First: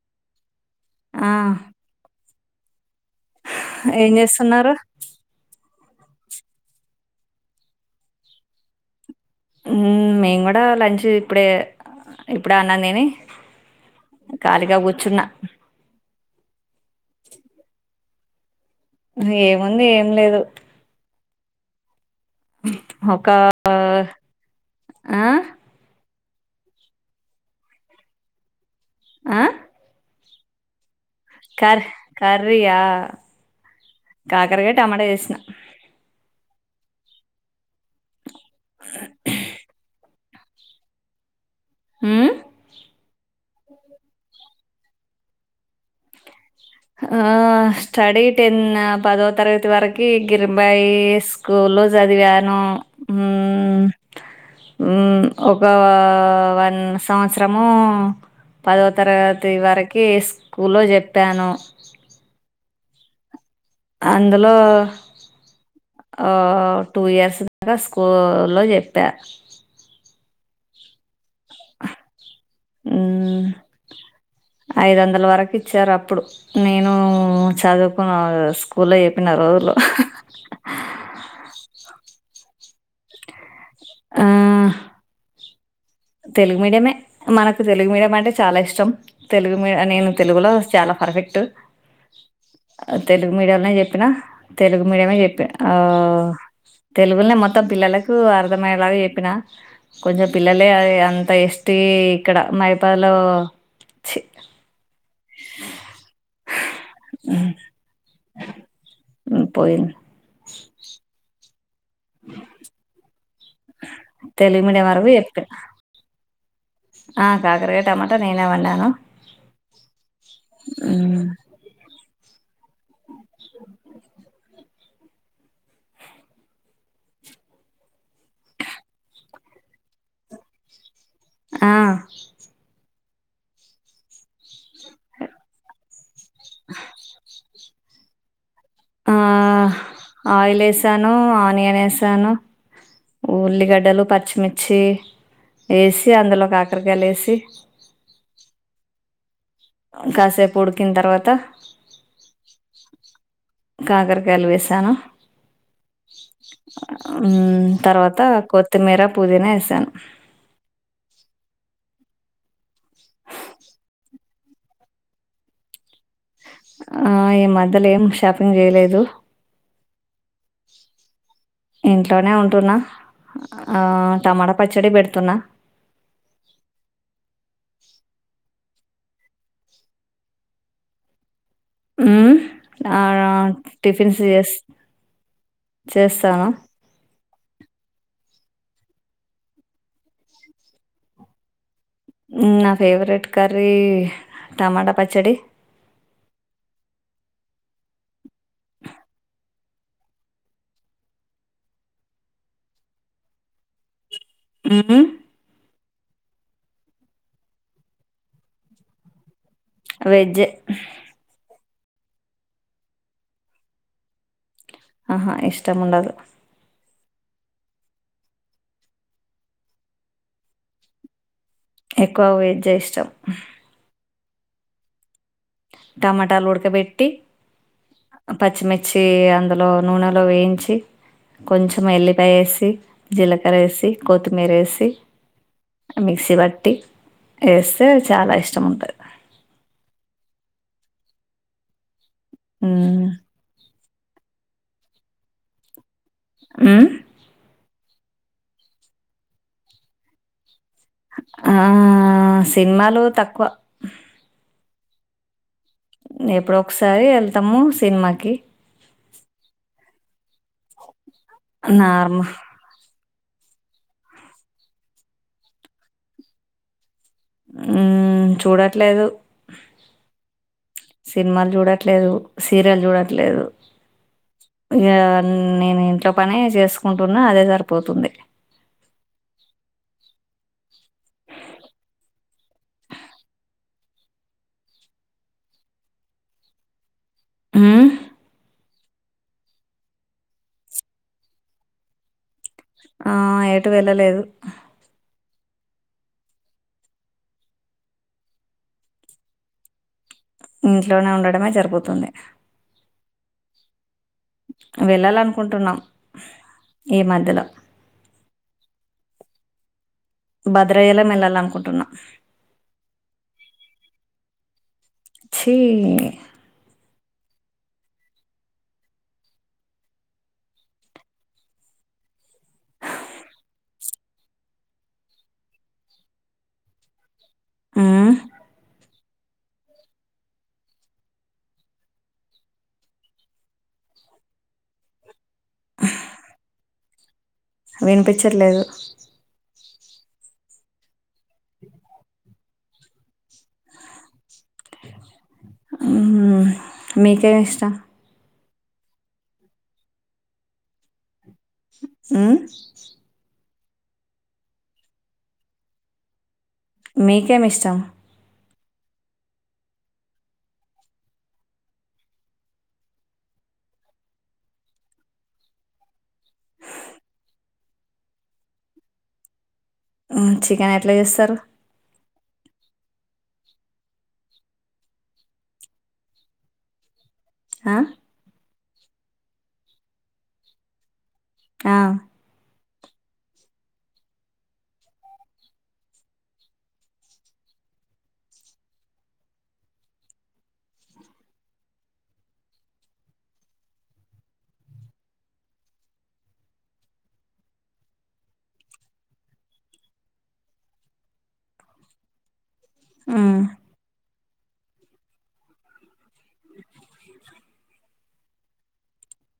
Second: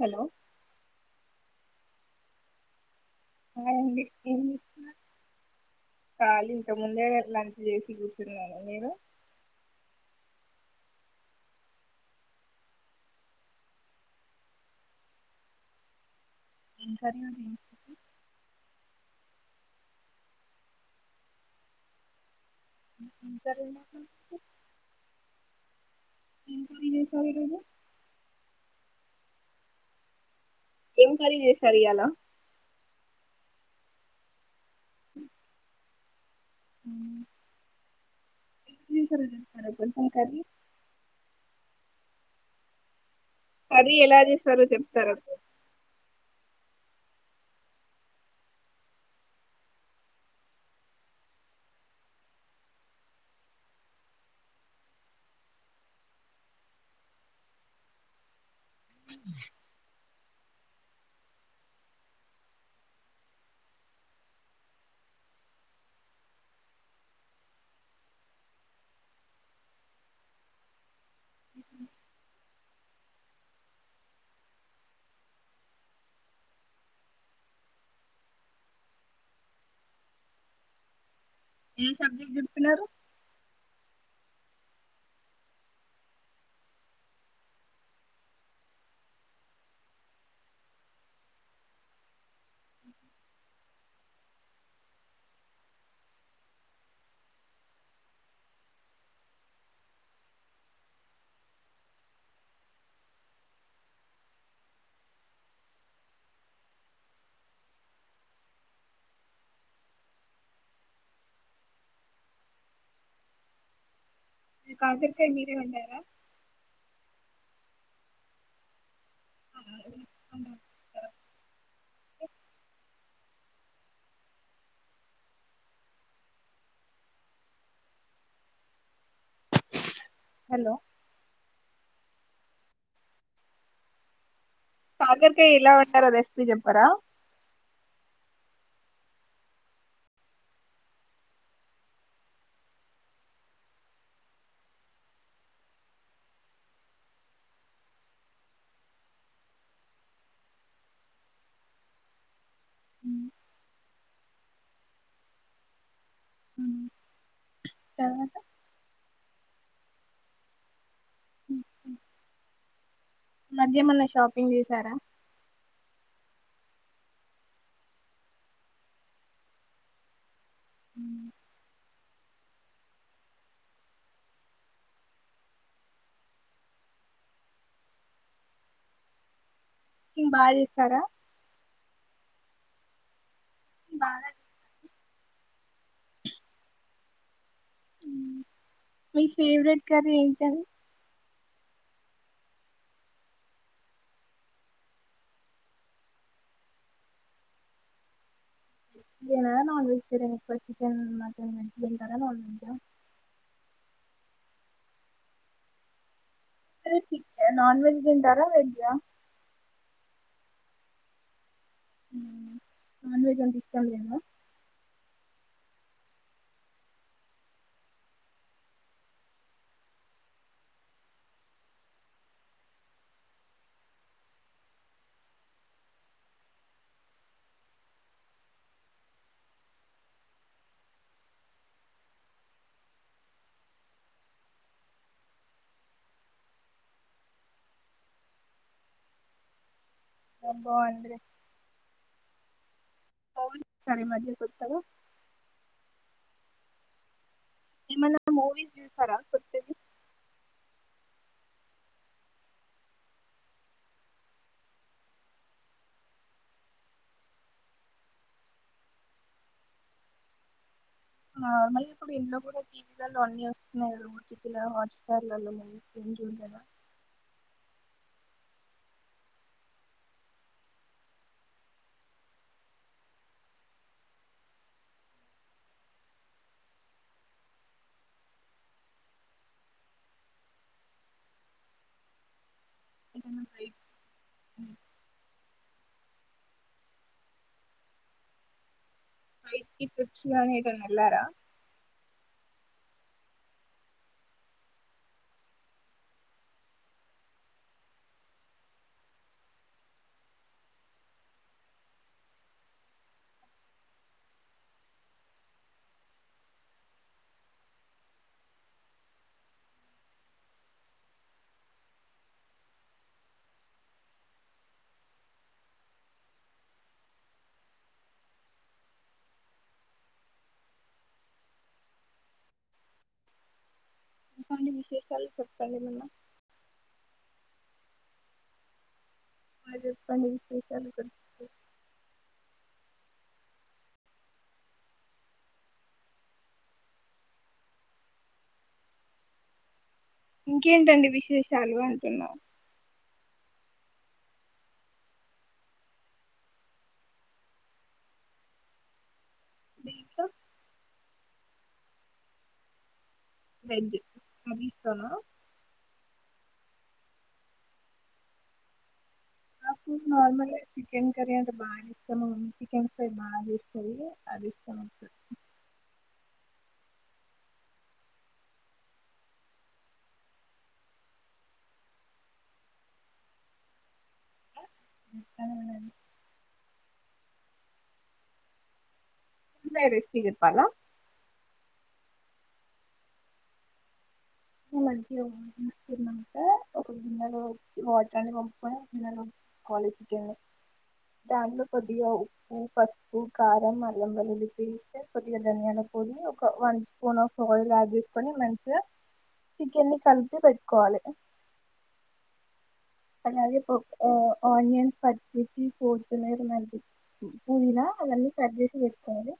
Hello ఆా hi అండి ఏం చేస్తున్నారు కాలీ ఇంక ముందే లంచ్ చేసి కూర్చున్నాను మీరు హు మేము కూడా లంచ్ ఇప్పుడే ఇప్పుడే అన్నం తిని ఖాళీగా కూర్చున్నా ఎంకర్రి ఏముంది ఏం లేదు ఒక సర ఆ ఇన్పిలేదా సరిగా ఆ ఏం కర్రీ చేశారు కార్ ఇయ్యాల కర్రీ ఆ కాకరకాయ్ టమాటా చేసిన హ [unintelligible] ఆ కర్రీ ఆ కర్రీ ఎలా చేసారో చెప్తార ఆ స్టడీ టెన్ పదో తరగతి వరకి గిరింబాయి స్కూల్ లో చదివాను ఒక వన్ సంవత్సరము పదో తరగతి వరకీ స్కూల్లో చెప్పాను అందులో టూ ఇయర్స్ దాకా స్కూల్లో చెప్పా ఐదు వందల వరకు ఇచ్చారు అప్పుడు నేను చదువుకున్న స్కూల్లో చెప్పిన రోజులు ఏ సబ్జెక్ట్ చే పిన్నారు ఆ తెలుగు మీడియమే మనకు తెలుగు మీడియం అంటే చాలా ఇష్టం తెలుగు మీ నేను తెలుగులో చాలా పర్ఫెక్ట్ తెలుగు మీడియంనే చెప్పిన తెలుగు మీడియమే చెప్పిన తెలుగునే మొత్తం పిల్లలకు అర్థమయ్యేలా చెప్పిన కొంచెం పిల్లలే అంత ఎస్ టి ఇక్కడ మైపాలో చి పోయింది తెలుగు ఈ మీడియం వరకు కాకరకాయ చెప్పా మీరే వండారా ఆ కాకరకాయ టమాటా నేనే వండను అ హలో ఆ కాకరకాయ ఇలా వండారో రెస్పి చెప్పరా ఆ ఆయిల్ వేసాను ఆనియన్ వేసాను ఉల్లిగడ్డలు పచ్చిమిర్చి వేసి అందులో కా ఆకరకాయలు వేసి కాసేపు ఉడికిన తర్వాత మ్మ్. కాకరకాయలు వేసాను మ్మ్. తర్వాత కొత్తిమీర పుదీనా వేసాన్ అ మధ్య ఎమన్నా షాపింగ్ చేసారా ఆ ఈ మధ్యలో ఏం షాపింగ్ చేయలేదు ఉ ఇంట్లోనే ఉంటున్నా టమాటా పచ్చడి పెడుతున్నా కుకింగ్ బాగా చేస్తారా ఉమ్ ఆ టిఫిన్స్ బాగా చేస్ చేస్తావ మీ ఫేవరెట్ కర్రీ ఏంటి అది నా ఫేవరెట్ కర్రీ టమాటా పచ్చడి వె నాన్ వెజిటేరియన్ ఇ చికన్ మటన్ వెజ్ ఏంటార నాన్ వెజ్ ఉమ్ అది నాన్ వెజ్ తింటారా వెజ్ ఆ వెజ్ నాన్ వెజ్ అంటే ఇష్టం లేదా ఆహా ఇష్టము ఉండదు ఎక్కువ వెజ్ ఇష్టాం టమాటాలు ఉడకబెట్టి పచ్చిమిర్చి అందులో నూనెలో వేయించి కొంచెం ఎల్లిపాయ వేసి జీలక్ర వేసి కొత్తిమీర వేసి మిక్సీ పట్టి చెస్తే చాలా ఇష్టం ఉంటుంది రబ్బా అందీ మ్మ్. పో సారే మజే కొత్తగా ఆ నిమల మూవీ చూసారా ఆ సినిమాలు తక్కువ ఎప్పుడు ఒకసారి వెళ్తాము సినిమాకి [inaudible] ఆ మళ్ళీప్పుడు నార్మల్ ఎల్ కూడా తీ లు అన్ని వస్తున్నాయి టికిలా హాట్ స్టార్లలో మం చూడలే చూడట్లేదు సినిమాలు చూడట్లేదు సీరియల్ చూడట్లేదు ఇక నేను ఇంట్లో పనే చేసుకుంటున్నా అదే సరిపోతుంది ఎ ఆ ట్రిక్స్ గాని ఎటైనా వేల్లార ఆ ఎటు వెళ్ళలేదు ఇంట్లోనే ఉండమే జరుగుతుంది వెళ్ళాలనుకుంటున్నాం ఈ మధ్యలో భద్రయల వెళ్లాలనుకుంటున్నా చి ఇంకేంటి విశేషాలు చెప్పప్పండి మన్న ఆ మరి చెపాండి విశేషాలు గు వినిపించట్లేదు ఇంకేంటండి వి చేషాలు అంటున్నా మీకే ఇష్టం మి ఇంట్లో ఆ ఏంది పనితానా మీకే ఎమ్ ఇష్టం నాప్పుడు నార్మల్ చికెన్ కర్రీ అంటే బాగా ఇష్టం చికెన్ ఫ్రై బాగా ఇస్తంది అది ఇష్టం చికెన్ ఎట్లా చేస్తారు [unintelligible] అ ఇంత రిస్కియి చెప్పాల ఆ మంచిగ ఊసి తీస్కునంక ఒక గిన్నెలో వాటర్న్ని పంపుకొని ఒక గిన్నెలో కాలుసిట్టింది దాంట్లో కొద్దిగా ఉప్పు పసుపు కారం అల్లం వెల్లుల్లి పేస్ట్ కొద్దిగా ధనియాల పొడి ఒక one spoon of oil add జేసుకొని మంచిగా చికెన్ని కలిపి పెట్టుకోవాలి మ్మ్. అలాగే పోప్ ఒ ఆనియన్స్ కట్ చేసి పోడ్ తినేది మరిది పుదీనా అవ్వన్నీ కట్ చేసి పెట్టుకోండి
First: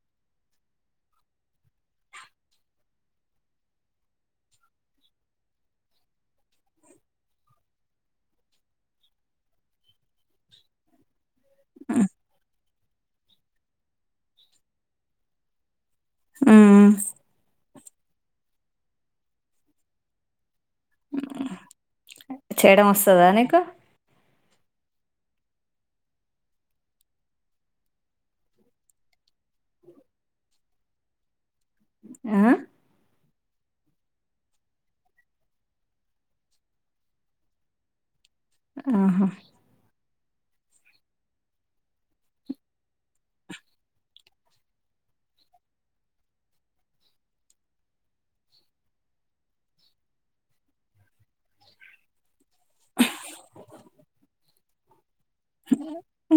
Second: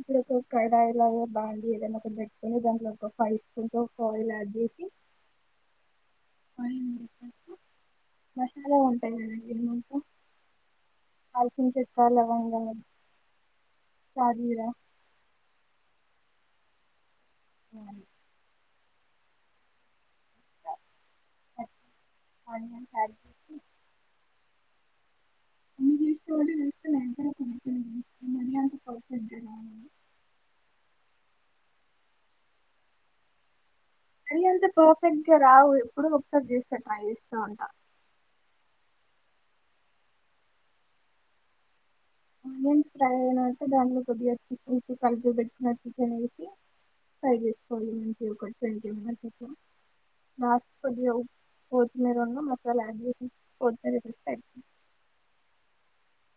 ఇప్పుడ ఒక కడాయి లా బాండి ఏదైనా కొ పెట్టుకో దాంట్లో ఒక five spoon of oil add చేసి వన్ క మసాలా ఉంటది గద ఇరుముకు అల్చిన్ చెట్టు అలా వంగదు సాజీరా ఊ అది ఆ చేయడం ఆనియన్స్ యాడ్ వస్తదా చేసి నీకు అన్ని జూస్తవా అంటే ఎంతర పొడి పొడి గా జూస్తా మరి అంత పర్ఫెక్ట్ జూడ నేను ఆ అది అంత పర్ఫెక్ట్ గా రావు ఎప్పుడు ఒకసారి చేస్త ట్రై చేస్త ఉంటా ఆహా ఆనియన్స్ ఫ్రై అయినాక దాంట్లో కొద్దిగా చికెన్ కలిపిపెట్టుకున్న చికెన్ వేసి ఫ్రై చేసుకోవాలి మంచి ఒక ట్వంటీ మినిట్స్ అట్ల లాస్ట్ కొద్దిగా కొత్తిమీర ఉన్న మసాలా యాడ్ చేసే కొత్తిమీర వేసే ఐపో ఊ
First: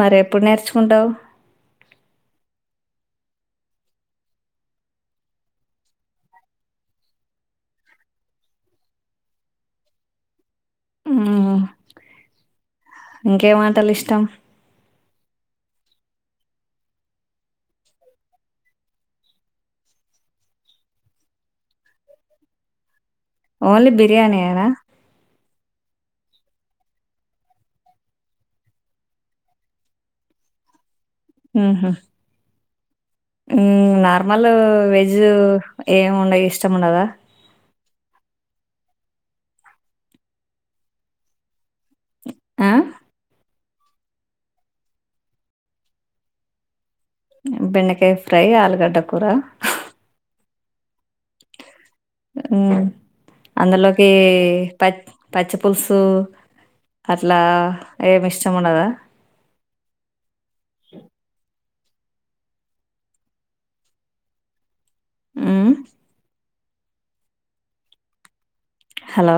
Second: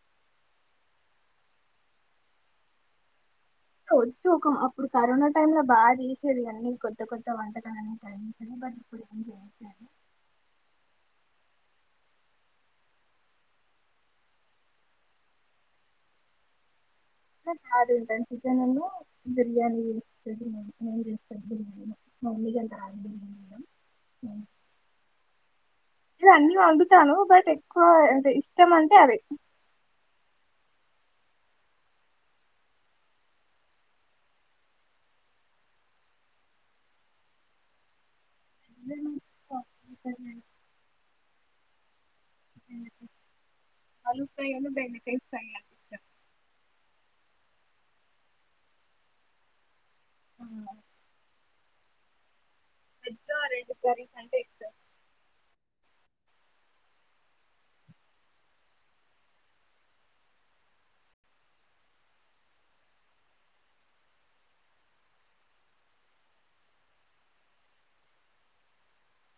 మరి ఎప్పుడు నేర్చుకుంటవు వచ్చు ఒక అప్పుడు కరోనా టైమ్ లో బాగా తీసేది గాని కొత్త కొత్త వంటకాలన్ని [unintelligible] బట్ ఇప్పుడు ఏం చేయట్లేదు మ్మ్. ఇంకేం వంటలు ఇష్టం టన్ హార్డ్ ఉంటది చికెన్ వున్ను బిర్యానీ చేస్తది మౌని చేస్తది బిర్యానీ మౌనికి అంత రాదు బిర్యానీ చేయడం ఓన్లీ బిర్యానీయేనా ఇంట్లో అన్నీ వండుతాను బట్ ఎక్కువ అంటే ఇష్టం అంటే అవే ఊహ్మ్ ఊ నార్మల్ వెజ్ ఏముండ ఇష్టము ఉండదా ఇండ్లనే స్టాఫ్ రైటర్మెంట్ ఆ అల్లు ఫ్రై వున్ను బెండ్డకాయి ఫ్రై అంటే ఇష్టం బెండ్డకాయి ఫ్రై ఆలుగడ్డ కూర అవును హ్మ్ ఆ రెండు అందులోకి కర్రీస్ అంటే ఇష్టం పచ్ పచ్చి పులుసు ఓ అట్లా ఏమి ఇష్టం ఉండదా ఊ హలో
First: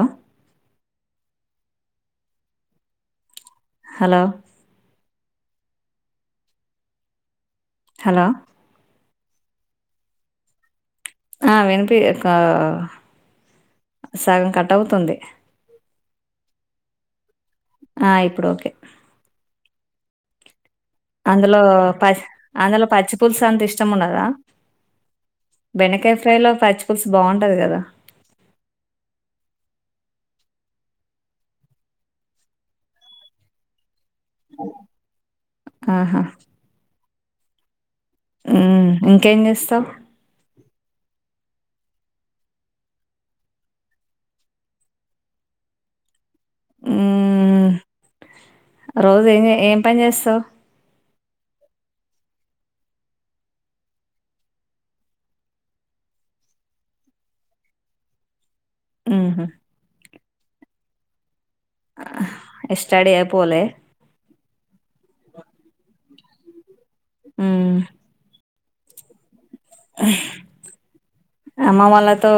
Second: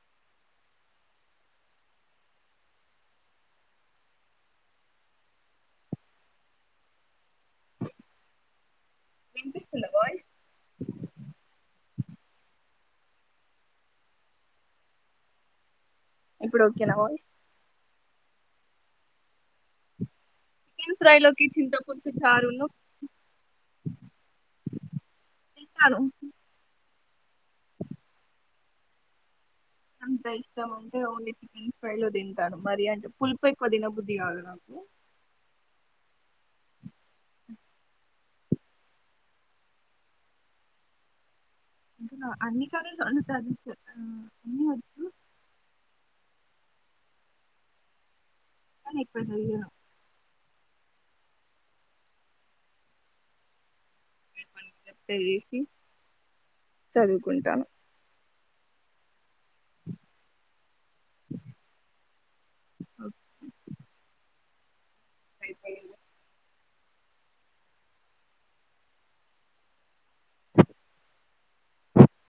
హలో హలో వినిపిస్తుందా వాయిస్ ఆ వినిపి కా సగం కట్ అవుతుంది ఇప్పుడు ఓకేనా వాయిస్ ఆ ఇప్పుడు ఓకే [inaudible] లోకి అందులో చింతపులుసు పస్ చారును అందులో పచ్చి పులుసు అంత ఇష్టం ఉండదా తింటాను బెండకాయ ఫ్రైలో పచ్చి బావుంటది గదా అంత ఇష్టం అంటే ఓన్లీ చికెన్ ఫ్రైలో దింటారు మరి అంటే పులుపు ఎక్కువ తినబుద్ ఆహా [inaudible] హ్మ్ ఇంకేం జేస్తవు అ అన్ని కర్రీస్ వండుతాను అన్ని వచ్చు ఊ కానీ ఎక్కువ రోజు ఏంజె చదివాను ఏం పని చేస్తావ్ అన్ని పనలు ప్లే జేసి చదువుకుంటాను ఊహ్మ్ ఎస్టర్డే ఇగ పోలే అయిపోయింది ఊ అమ్మ వాళ్లతో